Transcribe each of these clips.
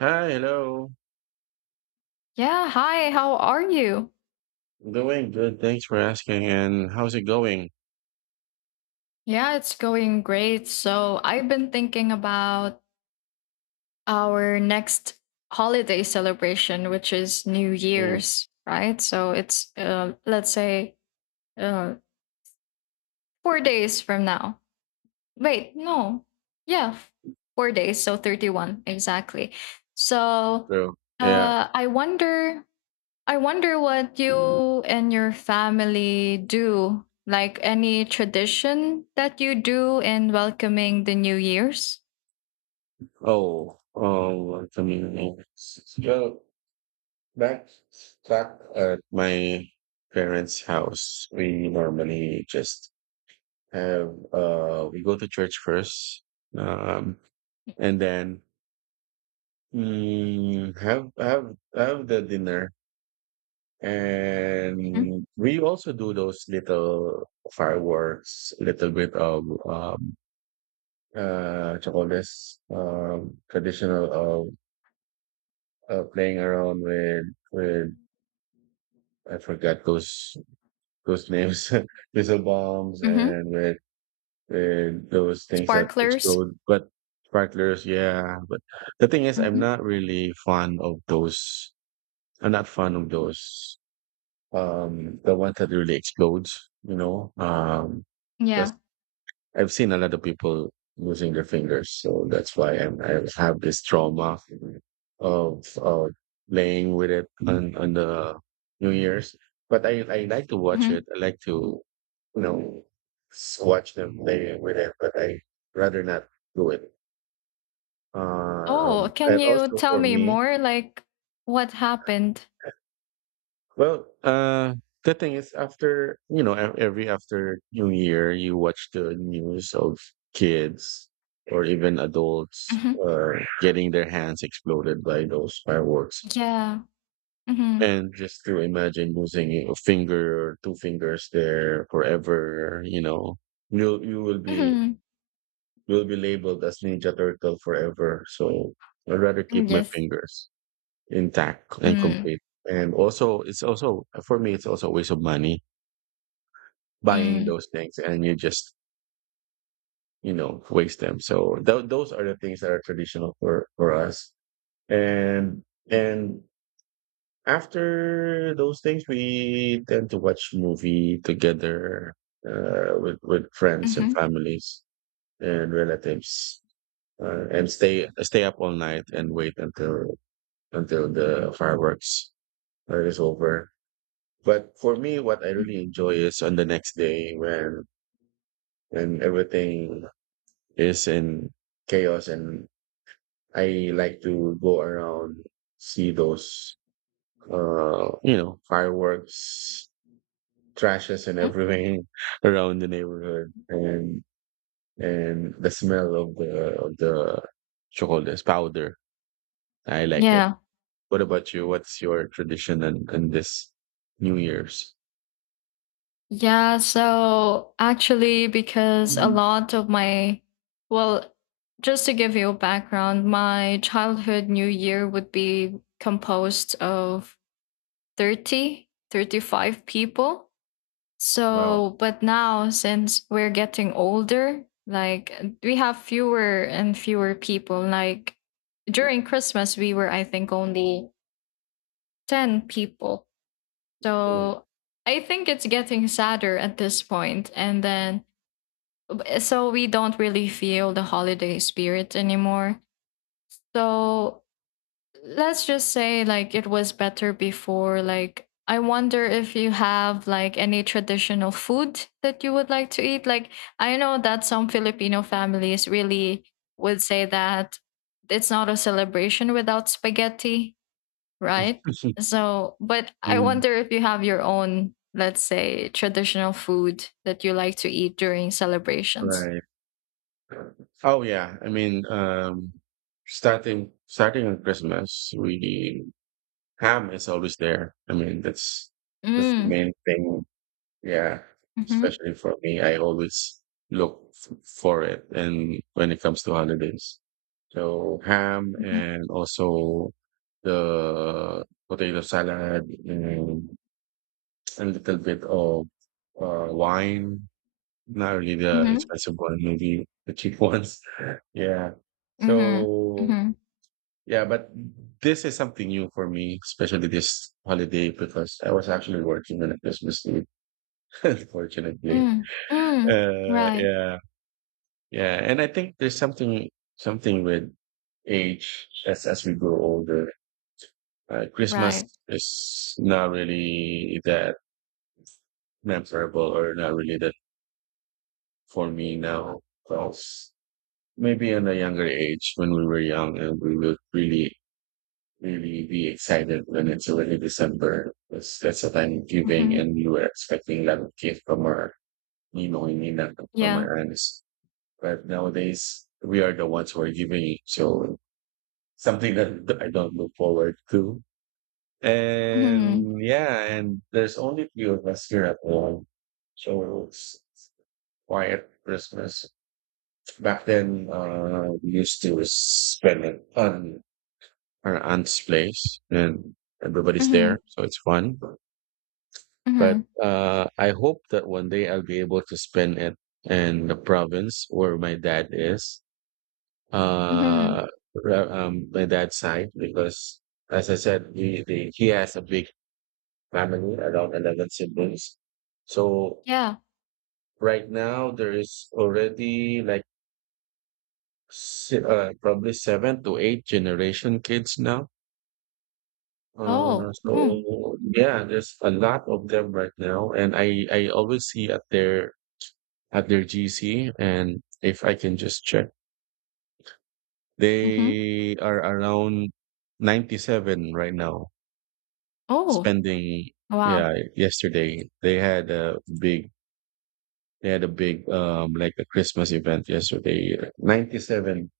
Hi, hello. Yeah, hi, how are you? Doing good. Thanks for asking. And how's it going? Yeah, it's going great. So, I've been thinking about our next holiday celebration, which is New Mm, Year's, right? So, it's let's say uh, 4 days from now. Wait, no. Yeah, 4 days. So, 31, exactly. So, so, yeah. uh, I wonder I wonder what you and your family do, like any tradition that you do in welcoming the New Year's? Oh, I mean, so back back at my parents' house, we normally just have we go to church first, um, and then have the dinner, Mhm. and we also do those little fireworks, little bit of Chocoles, traditional of playing around with with I forgot those names missile bombs Mhm. and with those things that Sparklers. explode but sparklers, yeah, but the thing is I'm Mhm. not really fond of those. I'm not fond of those, um, the one that really explodes, you know, um, Yeah. I've seen a lot of people losing their fingers, so that's why I have this trauma of playing with it on the New Year's. But I like to watch Mhm. it. I like to, you know, watch them play with it, but I rather not do it. Oh, can And you also tell for me me, more? Like what happened? well, the thing is, after every after New Year, you watch the news of kids or even adults Mhm. Getting their hands exploded by those fireworks, Yeah. Mhm. and just to imagine losing a finger or two fingers there forever, you know, you will be Mhm. you'll be labeled as Ninja Turtle forever. So I'd rather keep my Yes. fingers intact and Mm. complete. And also, it's also for me, it's also a waste of money buying Mm. those things and you just, you know, waste them. So those are the things that are traditional for us. And and after those things we tend to watch movie together, with friends and Mhm. families and relatives, and stay up all night and wait until the fireworks is over. But for me, what I really enjoy is on the next day when everything is in chaos, and I like to go around, see those, you know, fireworks trashes and Mhm. everything around the neighborhood, and the smell of the chocolates powder. I like it. Yeah. What about you? What's your tradition and in this New Year's? Yeah, so actually, because a Mm. lot of my, well, just to give you a background, my childhood New Year would be composed of 30, 35 people. Wow. So, but now since we're getting older, like we have fewer and fewer people. Like during Christmas, we were, I think, only 10 people. Cool. So I think it's getting sadder at this point. And then so we don't really feel the holiday spirit anymore. So let's just say like it was better before. Like I wonder if you have like any traditional food that you would like to eat. Like I know that some Filipino families really would say that it's not a celebration without spaghetti, right? So, but I Mm. wonder if you have your own, let's say, traditional food that you like to eat during celebrations. Right. Oh yeah, I mean, starting on Christmas, we ham is always there. I mean, that's the Mm. main thing. Yeah, Mhm, especially for me, I always look for it, and when it comes to holidays, so ham mhm, and also the potato salad and a little bit of wine, not really the mhm, expensive one, maybe the cheap ones. Yeah. mhm, So mhm, yeah, but this is something new for me, especially this holiday because I was actually working on a Christmas Eve, unfortunately. mm, mm, right, Yeah, yeah, and I think there's something with age as we grow older. Christmas right, is not really that memorable, or not really that for me now. So, maybe in a younger age when we were young, and we would really be excited when it's already December, because that's the time of giving mhm, and we were expecting that gift from our Nino and Nina, from yeah, our aunts. But nowadays we are the ones who are giving it. So something that I don't look forward to. mhm, And yeah, and there's only few of us here at home. So it's quiet Christmas. Back then, we used to spend it on our aunt's place and everybody's mhm, there, so it's fun. But mhm, I hope that one day I'll be able to spend it in the province where my dad is, mhm, uh, my dad's side, because as I said, he has a big family, around 11 siblings. So yeah, right now there is already like probably seven to eight generation kids now. Oh, mm, So yeah, there's a lot of them right now, and I always see at their GC, and if I can just check, mhm, they are around 97 right now. oh, Spending, wow, yeah, yesterday they had a big um, like a Christmas event yesterday, 97.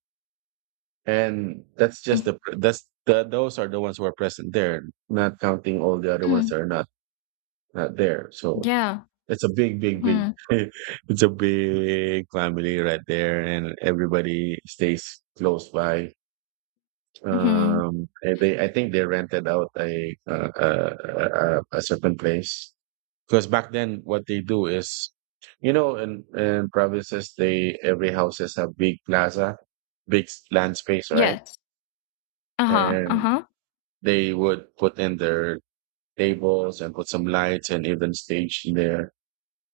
And that's just mm, the pr- that's the those are the ones who are present there, not counting all the other ones mm, that are not there. So yeah, it's a big, big, big mhm, it's a big family right there, and everybody stays close by. mhm, And they, I think they rented out a certain place, because back then what they do is, you know, in provinces they every houses have big plaza, big land space, right? yes, uh-huh, And uh-huh, they would put in their tables and put some lights and even stage in there.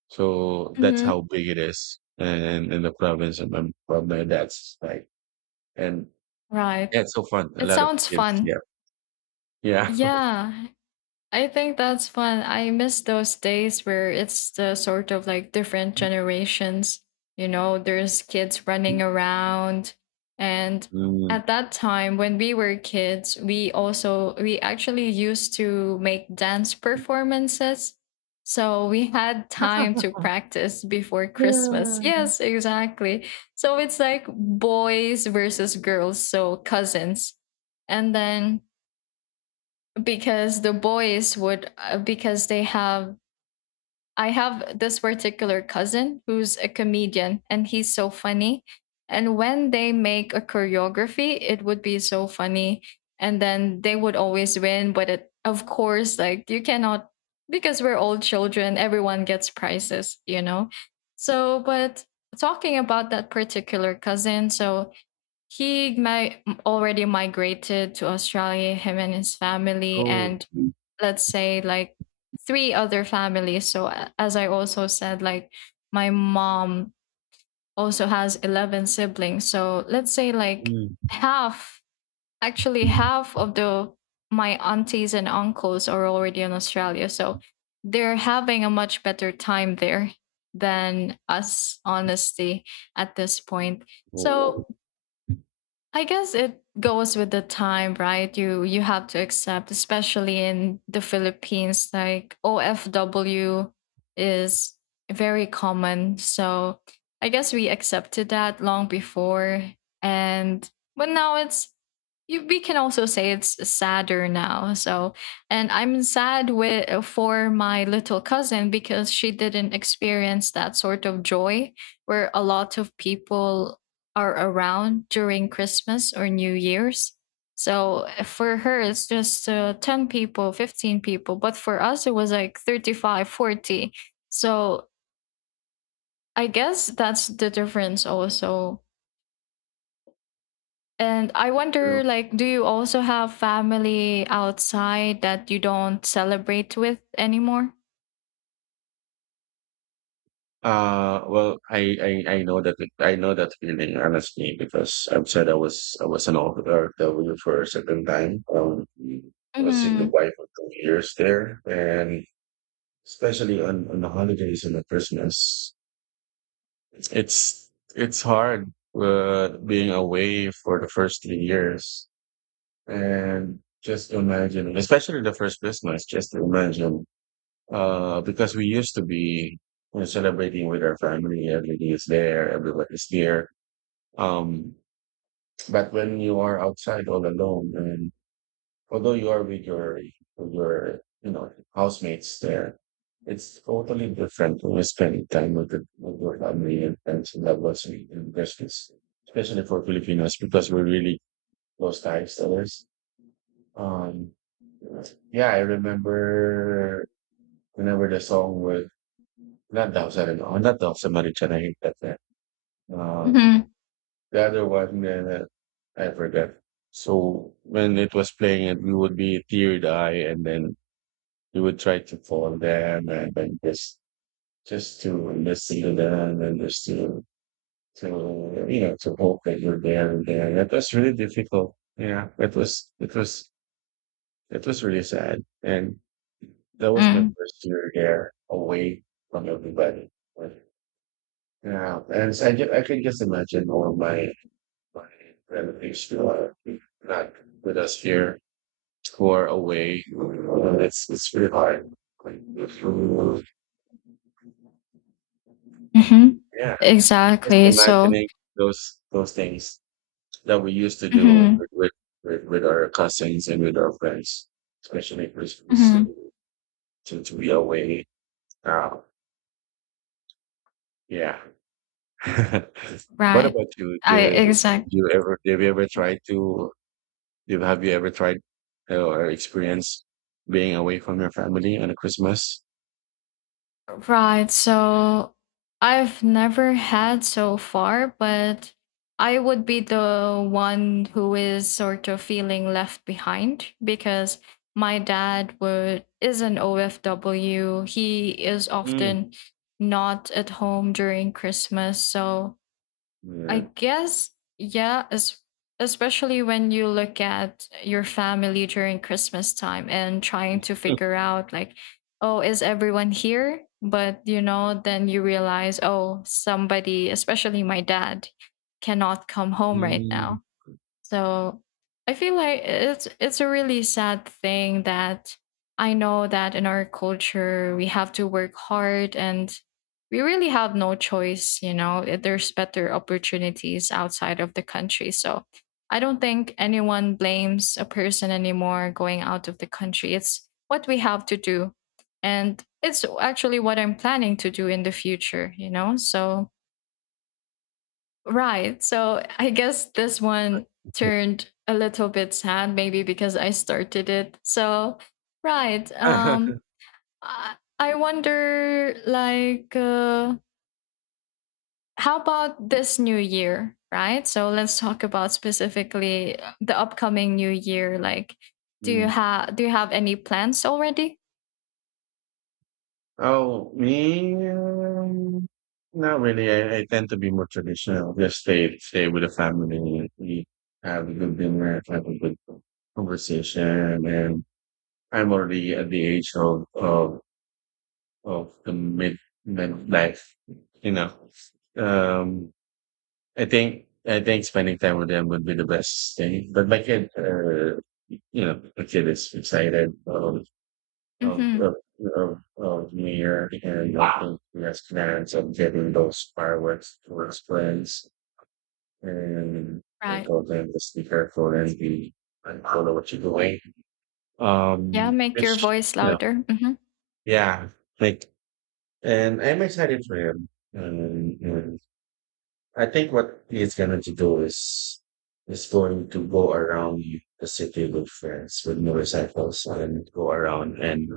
So that's mhm, how big it is, and in the province of my dad's side. And right. yeah, it's so fun. A It lot of sounds kids. fun. Yeah. Yeah. Yeah, I think that's fun. I miss those days where it's the sort of like different generations. You know, there's kids running around. And Mm. at that time, when we were kids, we actually used to make dance performances. So we had time to practice before Christmas. Yes, exactly. So it's like boys versus girls. So cousins. And then because the boys would because they have I have this particular cousin who's a comedian and he's so funny. And when they make a choreography, it would be so funny. And then they would always win. But it, of course, like you cannot, because we're all children, everyone gets prizes, you know? So, but talking about that particular cousin, so he already migrated to Australia, him and his family. Oh. And let's say like three other families. So as I also said, like, my mom also has 11 siblings. So let's say like Mm. half actually half of the my aunties and uncles are already in Australia, so they're having a much better time there than us, honestly, at this point. Oh. So I guess it goes with the time, right? You have to accept, especially in the Philippines, like OFW is very common. So I guess we accepted that long before. And but now it's, we can also say, it's sadder now. So and I'm sad with for my little cousin, because she didn't experience that sort of joy where a lot of people are around during Christmas or New Year's. So for her, it's just 10 people, 15 people. But for us, it was like 35, 40. So I guess that's the difference also. And I True. wonder, like, do you also have family outside that you don't celebrate with anymore? Well, I know that feeling, honestly, because I've said I was an officer W for a certain time. I was in the Mm-hmm. wife for 2 years there, and especially on the holidays and the Christmas, It's it's hard, being away for the first 3 years, and just imagine, especially the first Christmas, just imagine, because we used to be, you know, celebrating with our family. Everything is there. Everyone is here. Um, but when you are outside all alone and although you are with your you know housemates there, it's totally different when you spend time with with your family and friends and loved ones in Christmas, especially for Filipinos because we're really close to each others. Um, yeah, I remember whenever the song with not Dausa no, not Dausa Marichan, I hate that name. Uh, Mm-hmm. the other one, I forgot. So when it was playing, it we would be teared eye, and then you would try to call them and then just to listen to them and just to you know to hope that you're there and there. That was really difficult. Yeah, it was it was really sad, and that was my first year there away from everybody. But yeah, and so I can just imagine all my my relatives who are not with us here, who are away. It's really hard. Like, Mm-hmm. yeah. Just Exactly. So, imagining those things that we used to do mm-hmm. With our cousins and with our friends, especially Christmas, Mm-hmm. To be away. Um, yeah. What Right. about you? I Do exactly. you ever have you ever tried to have you ever tried, or experienced being away from your family on a Christmas? Right. So I've never had so far, but I would be the one who is sort of feeling left behind, because my dad would is an OFW. He is Mm. often not at home during Christmas. So I Yeah. guess, yeah, especially when you look at your family during Christmas time and trying to figure out, like, oh, is everyone here? But, you know, then you realize, oh, somebody, especially my dad, cannot come home right Mm. now. So I feel like it's a really sad thing, that I know that in our culture we have to work hard and we really have no choice, you know. There's better opportunities outside of the country. So I don't think anyone blames a person anymore going out of the country. It's what we have to do. And it's actually what I'm planning to do in the future, you know. So right. So I guess this one turned a little bit sad, maybe because I started it. So, right. I wonder, like, how about this new year? Right. So let's talk about specifically the upcoming new year. Like, do you have do you have any plans already? Oh, me, not really. I tend to be more traditional. Just stay with the family. We have a good dinner, have a good conversation, and I'm already at the age of the midlife. You know, um, I think spending time with them would be the best thing. But my kid, you know, the kid is excited. Of Mm-hmm. of of of New Year, and I think there's plans of getting those fireworks to his friends, and I Right. told them to be careful and be and follow what you're doing. Yeah. Um, Make your which, voice you know, louder. Mm-hmm. yeah, like, and I'm excited for him. And I think what he's going to do is going to go around the city with friends with motorcycles and go around and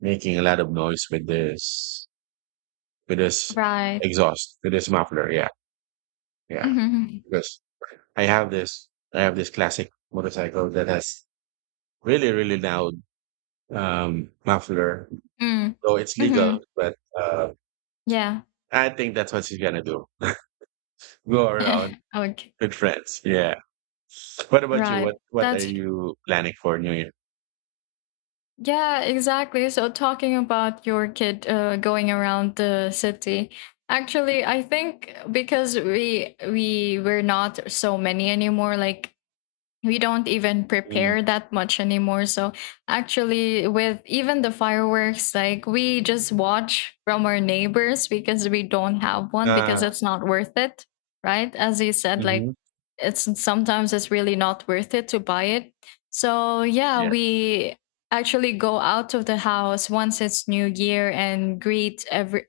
making a lot of noise with this with this Right. exhaust, with this muffler. Yeah, yeah. Mm-hmm. Because I have this classic motorcycle that has really, really loud, muffler. Mm-hmm. So it's legal, Mm-hmm. but Yeah. I think that's what she's gonna do. Go around Okay. with friends. Yeah. What about you? Right. What are That's you planning for New Year? yeah, exactly. So talking about your kid going around the city. Actually, I think because we were not so many anymore, like we don't even Mm. prepare that much anymore. So actually, with even the fireworks, like we just watch from our neighbors, because we don't have one, because Ah, it's not worth it, right? As you said, mm-hmm. like it's sometimes it's really not worth it to buy it. So yeah, Yeah, we actually go out of the house once it's new year and greet every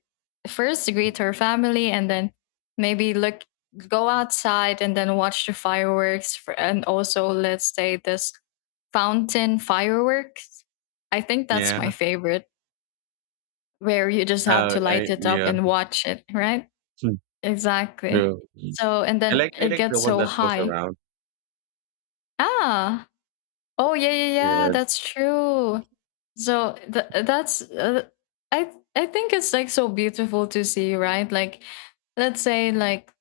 first, greet our family, and then maybe look go outside and then watch the fireworks. For, and also let's say this fountain fireworks, I think that's my yeah. favorite, where you just have to I, light it up yeah. and watch it, right? Hmm, Exactly. true. Mm. So, and then I it like the gets one so that goes high. around. Ah. Oh, yeah, yeah, yeah, Yeah. that's true. So that's i I think it's like so beautiful to see, right? Like let's say, like,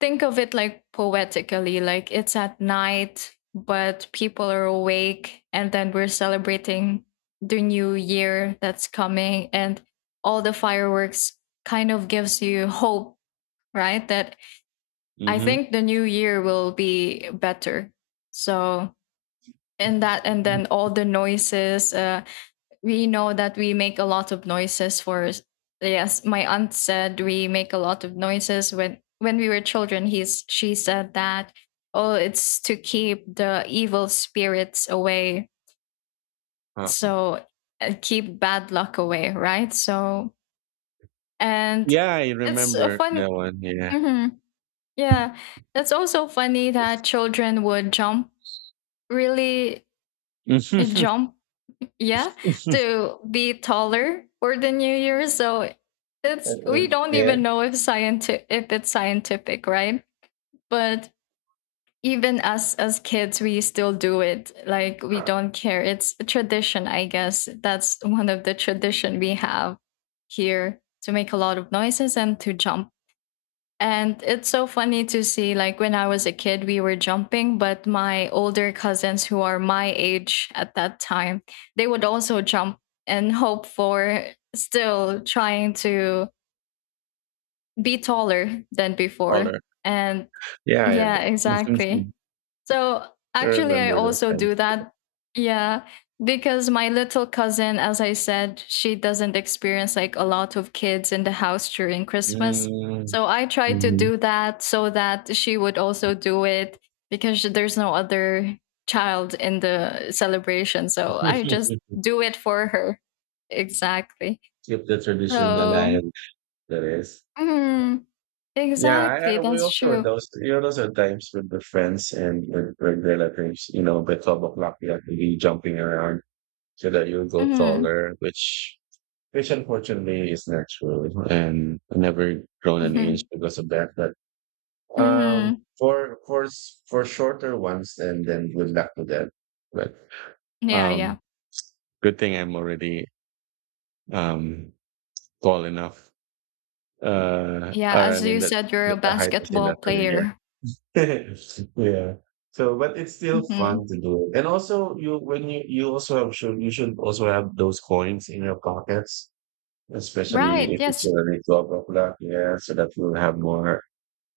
think of it like poetically, like it's at night but people are awake and then we're celebrating the new year that's coming, and all the fireworks kind of gives you hope, right, that I think the new year will be better. So, and Mm-hmm. then all the noises, we know that we make a lot of noises for. Yes, my aunt said we make a lot of noises when, we were children, he's she said that, oh, it's to keep the evil spirits away. So keep bad luck away, right? So, and Yeah, I it's a remember fun. that one. Yeah. Mhm. Yeah, it's also funny that children would jump, really jump, yeah, to be taller for the new year, so. It's We don't yeah. even know if scientific if it's scientific, right? But even us as kids, we still do it. Like, we don't care. It's a tradition, I guess. That's one of the tradition we have here: to make a lot of noises and to jump. And it's so funny to see, like, when I was a kid, we were jumping, but my older cousins who are my age at that time, they would also jump and hope for still trying to be taller than before. Color. And Yeah. yeah, I, exactly. So I actually, I remember those also times. do that. Yeah, because my little cousin, as I said, she doesn't experience like a lot of kids in the house during Christmas. Mm, So I try to mhm. do that so that she would also do it, because there's no other child in the celebration. So I just do it for her. Exactly. Keep the tradition So, alive. That is. mhm, Yeah, exactly. We That's also had true. those. You know, those are times with the friends with relatives. You know, by 12 o'clock you have to be jumping around so that you go Mhm, taller, which unfortunately is natural, and I never grown an inch mhm, because of that. But um, mhm. for for shorter ones, and then good luck to them. But Yeah, yeah. um, good thing I'm already, um, tall enough. Yeah, Or I as mean you that's said, you're a that the height is basketball enough already here. player. Yeah. So, but it's still fun Mhm. to do it. And also, you, when you also have should you should also have those coins in your pockets, especially Right, if it's yes. already 12 o'clock. Yeah, so that you'll have more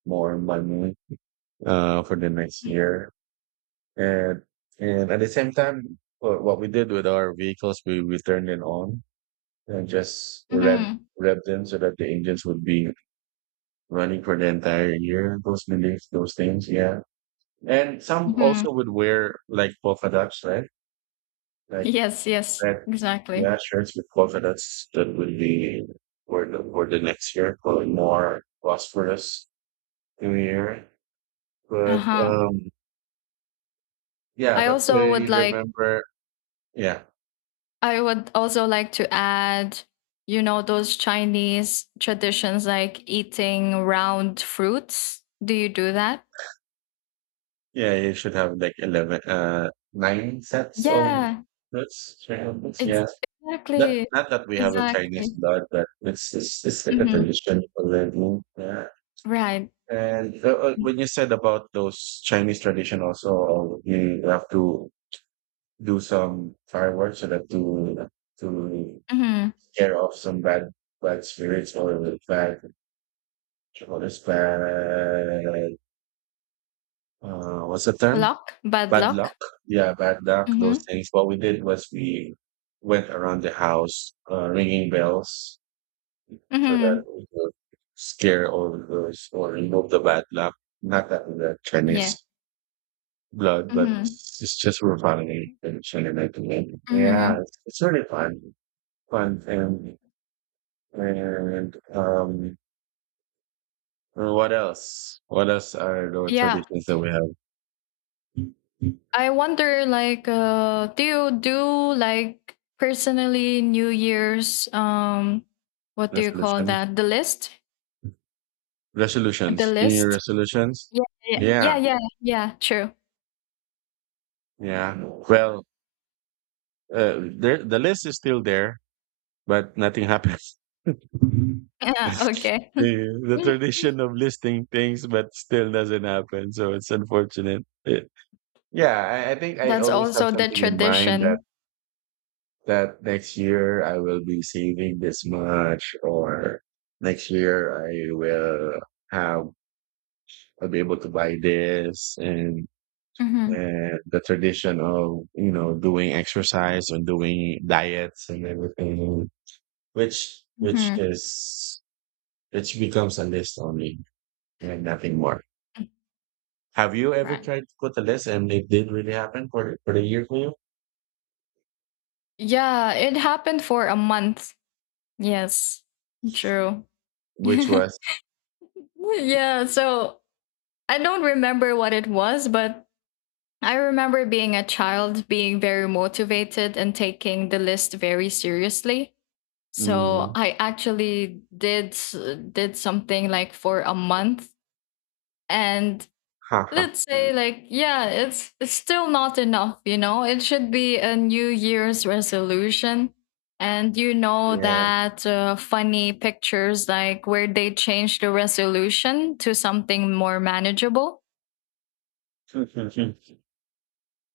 more money for the next year And and at the same time, what we did with our vehicles, we turned it on and just rev Mhm. rev them so that the engines would be running for the entire year. Those beliefs, those things, yeah. And some also Mhm. would wear like polka dots, right? Like Yes, yes. red, Exactly. yeah, shirts with polka dots that would be for the next year for more prosperous new year. But Uh-huh. Yeah, I but I also would like remember, yeah. I would also like to add, you know, those Chinese traditions like eating round fruits. Do you do that? Yeah, you should have like 11, nine sets of Yeah, roots. Yes. ex- Yeah. That, exactly. not that we have the Chinese Exactly. blood, but it's like a Hmm. tradition already. Yeah. Right. And when you said about those Chinese tradition also, you have to do some fireworks so that to Hmm. scare off some bad, bad spirits or bad, or this bad, what's the term? Luck, bad Bad luck. luck. Yeah, bad luck, those Hmm. things. What we did was we went around the house ringing bells so Hmm. that we could scare all of those or remove the bad luck. Not that we got Yeah. Chinese blood, but Mhm, it's just we're following the Chinese thing. Yeah, mhm. it's really fun. Fun and and what else? What else are the Yeah, traditions that we have? I wonder, like, do you do, like, personally New Year's? What do you call Resolution. that? The list? The Resolutions. New Year list? resolutions. Yeah, yeah, yeah, Yeah. yeah, yeah. True. Yeah. Well, the list is still there, but nothing happens. Yeah. Okay. Yeah, the tradition of listing things, but still doesn't happen. So it's unfortunate. Eh, yeah, I think I That's always have also the something in mind that tradition. that next year I will be saving this much, or next year I will have I'll be able to buy this, and Hmm. The tradition of doing exercise and doing diets and everything, which which Hmm. is which becomes a list only and nothing more. Have you ever Right. tried to put a list and it did really happen for the year for you, Yeah, it happened for a month. Yes. True. which was? Yeah. So I don't remember what it was, but I remember being a child being very motivated and taking the list very seriously. So Mm, I actually did something like for a month. And haha, let's say like, yeah, it's still not enough, you know. It should be a new year's resolution. And you know yeah. that, funny pictures like where they change the resolution to something more manageable.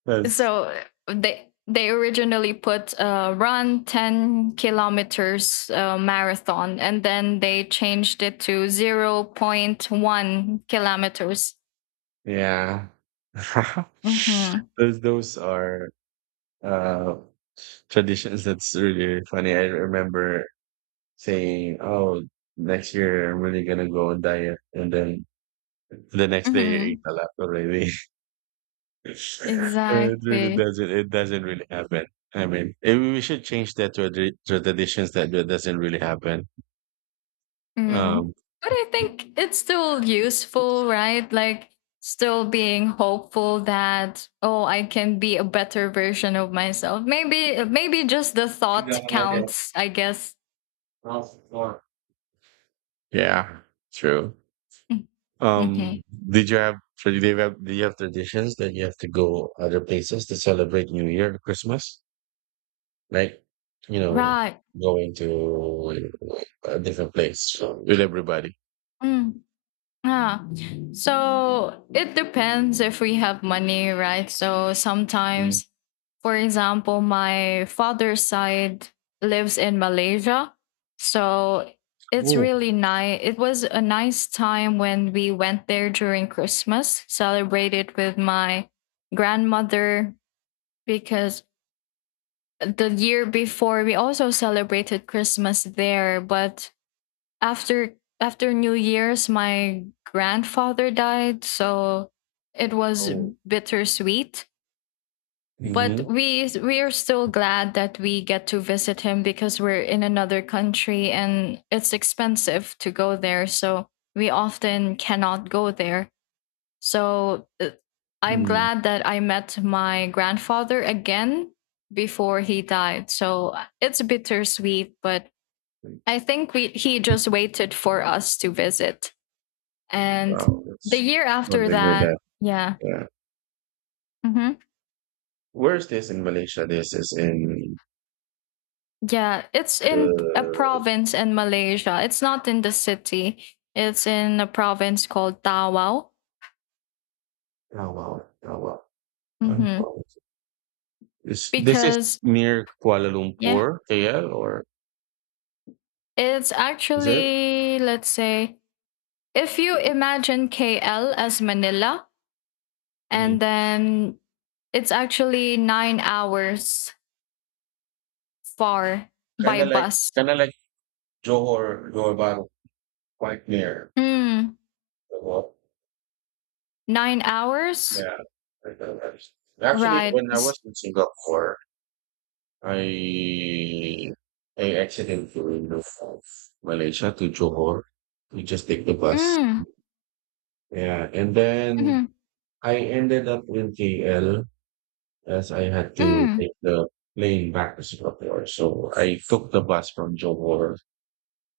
That's, So they originally put, run 10 kilometers, marathon, and then they changed it to 0. 0.1 kilometers. yeah. Hmm. Those are uh traditions that's really funny. I remember saying, "Oh, next year I'm really gonna go on diet," and then the next day you ate Hmm. a lot already. It really Exactly. doesn't. It doesn't really happen. I mean, we should change that to to traditions that doesn't really happen. Mm. Um, But I think it's still useful, right? Like, still being hopeful that, oh, I can be a better version of myself. Maybe just the thought counts, I guess. yeah, true. Mm-hmm. Um, did you have? Tra- Do you have, traditions that you have to go other places to celebrate New Year or Christmas? Like you know Right. going to a different place with everybody. Mm. Yeah. So it depends if we have money, right? So Mm. sometimes, for example, my father's side lives in Malaysia. So it's Oh, really nice. It was a nice time when we went there during Christmas, celebrated with my grandmother, because the year before we also celebrated Christmas there. But after, New Year's, my grandfather died, so it was oh, bittersweet. But mm-hmm. we are still glad that we get to visit him, because we're in another country and it's expensive to go there, so we often cannot go there. So I'm mm glad that I met my grandfather again before he died. So it's bittersweet, but I think we he just waited for us to visit. And Wow, the that's year after something weird. that, That yeah. Yeah. Hmm. Where's this in Malaysia? This is in Yeah, it's in a the province in Malaysia. It's not in the city. It's in a province called Tawau. Tawau. Tawau. Hmm. Tawau. This is Because, near Kuala yeah, Lumpur, KL, or it's is it? actually, let's say, if you imagine KL as Manila, Mm. and then it's actually 9 hours far Kind by of like bus. Kind of like Johor, Johor Bahru, quite near. Mm. Tawau. 9 hours. Yeah, like the rest. Actually, Right. when I was in Singapore, I I accidentally moved from Malaysia to Johor to just take the bus. Mm. Yeah, and then Mhm. I ended up in KL as I had to Mm. take the plane back to Singapore. So I took the bus from Johor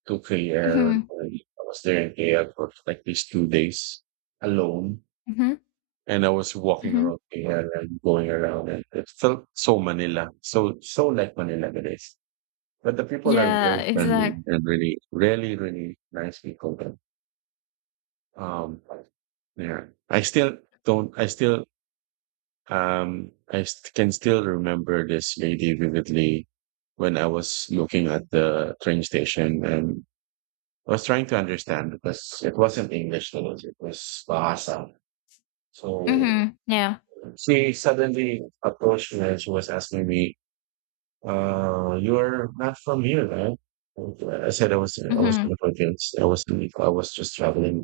to KL, and Mhm. I was there in KL for like these 2 days alone. Mhm. And I was walking Mhm. around here and going around, and it felt so Manila, so like Manila it is. But the people are Yeah, very friendly exact and really, really, really nice people there. Um, yeah, I still don't. I can still remember this lady vividly when I was looking at the train station, and I was trying to understand because it wasn't English to us, it was Bahasa. So Mhm. Yeah. she suddenly approached me and she was asking me, "You're not from here, right?" I said I was in Mhm. the Philippines. I was just traveling,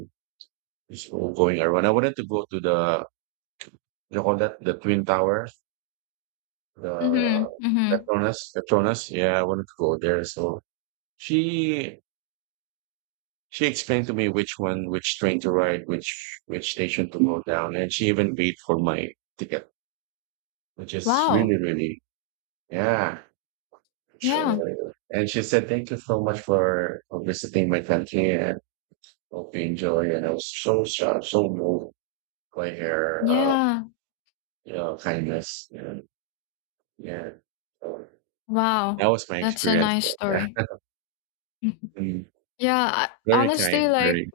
just going around. I wanted to go to the, you call that, the Twin Towers, the Mhm. Mhm. Petronas. Yeah, I wanted to go there. So she she explained to me which one, which train to ride, which station to go down, and she even paid for my ticket, which is Wow. really, really, yeah. Uh, Yeah. and she said, "Thank you so much for, visiting my country," and both being Joey and I was so shocked, so moved by her, Yeah. Kindness. And, yeah. So, Wow. that was my That's a experience. nice story. Yeah. Mhm. Mm, Yeah, very honestly, kind, like very.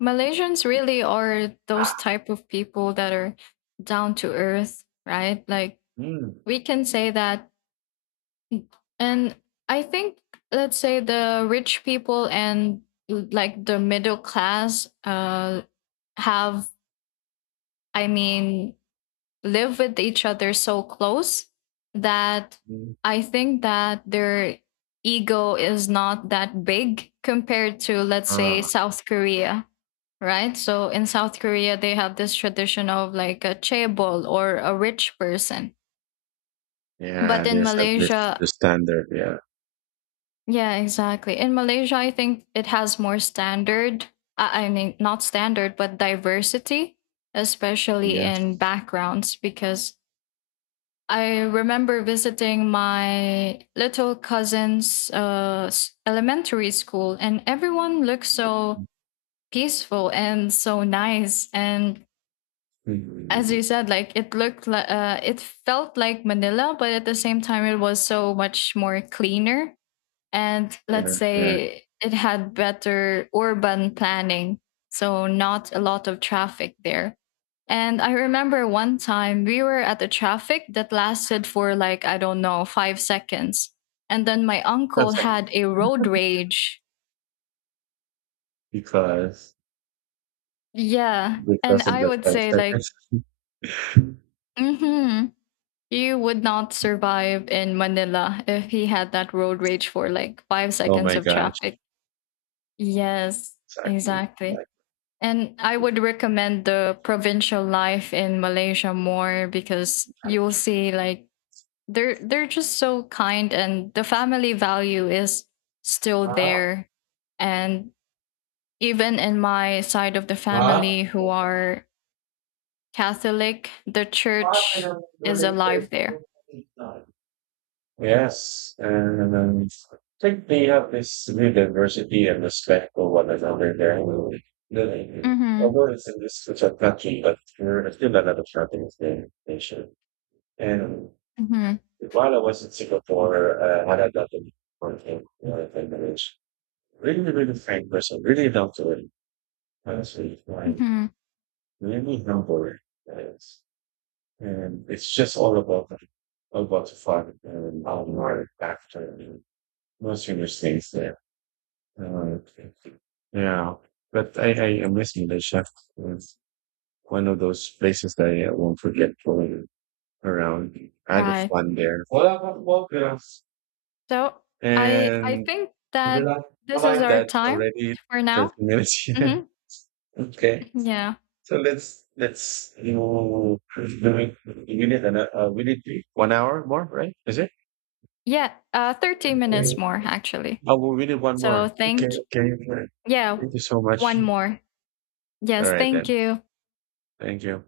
Malaysians really are those type of people that are down to earth, right? Like, Mm, we can say that. And I think, let's say the rich people and like the middle class have I mean, live with each other so close that mm. I think that their ego is not that big compared to, let's say, Ah, South Korea, right? So in South Korea, they have this tradition of like a chaebol or a rich person. But yeah, in there's a, this Malaysia, the standard. Yeah. yeah, exactly. In Malaysia, I think it has more standard. I mean, not standard, but diversity, especially in Yes. backgrounds, because I remember visiting my little cousin's, elementary school, and everyone looked so peaceful and so nice. And as Mhm. you said, like it felt like Manila, but at the same time, it was so much more cleaner, and Yeah. let's Yeah. say it had better urban planning, so not a lot of traffic there. And I remember one time we were at the traffic that lasted for like, I don't know, 5 seconds. And then my uncle That's had a road rage. because Yeah. And of I the would time say, like, standards. mm-hmm, you would not survive in Manila if he had that road rage for like five Oh seconds my of gosh. traffic. Yes, Exactly. exactly. Exactly. And I would recommend the provincial life in Malaysia more, because you'll see like they're just so kind, and the family value is still Ah, there. And even in my side of the ah, ah. family who are Catholic, the I church don't- is alive there. expect- Yes, and I think they have this real diversity and respect for one another there. Mhm. Although it's in this such a country, but we're still another part of the nation. And Mhm. while I was in Singapore, I had that in working with language. Really, really frank person, really down to it, honestly, fine, Mhm. really humble. And, it's just all about the fun and how we are after and most of things there. Uh, yeah, but I am missing the chef. It's one of those places that I won't forget going around. I had Right. fun there. Well, yeah. So I And think that I this is like our that time already for 30 now. minutes. Yeah. Mhm. Okay. Yeah. So let's, we need 1 hour more, right? Is it? Yeah, 30 minutes Okay. more actually. Oh, well, we need one So more. Okay. thank Okay. Okay. yeah, Thank you so much. one more. All Yes, right thank then. you. Thank you.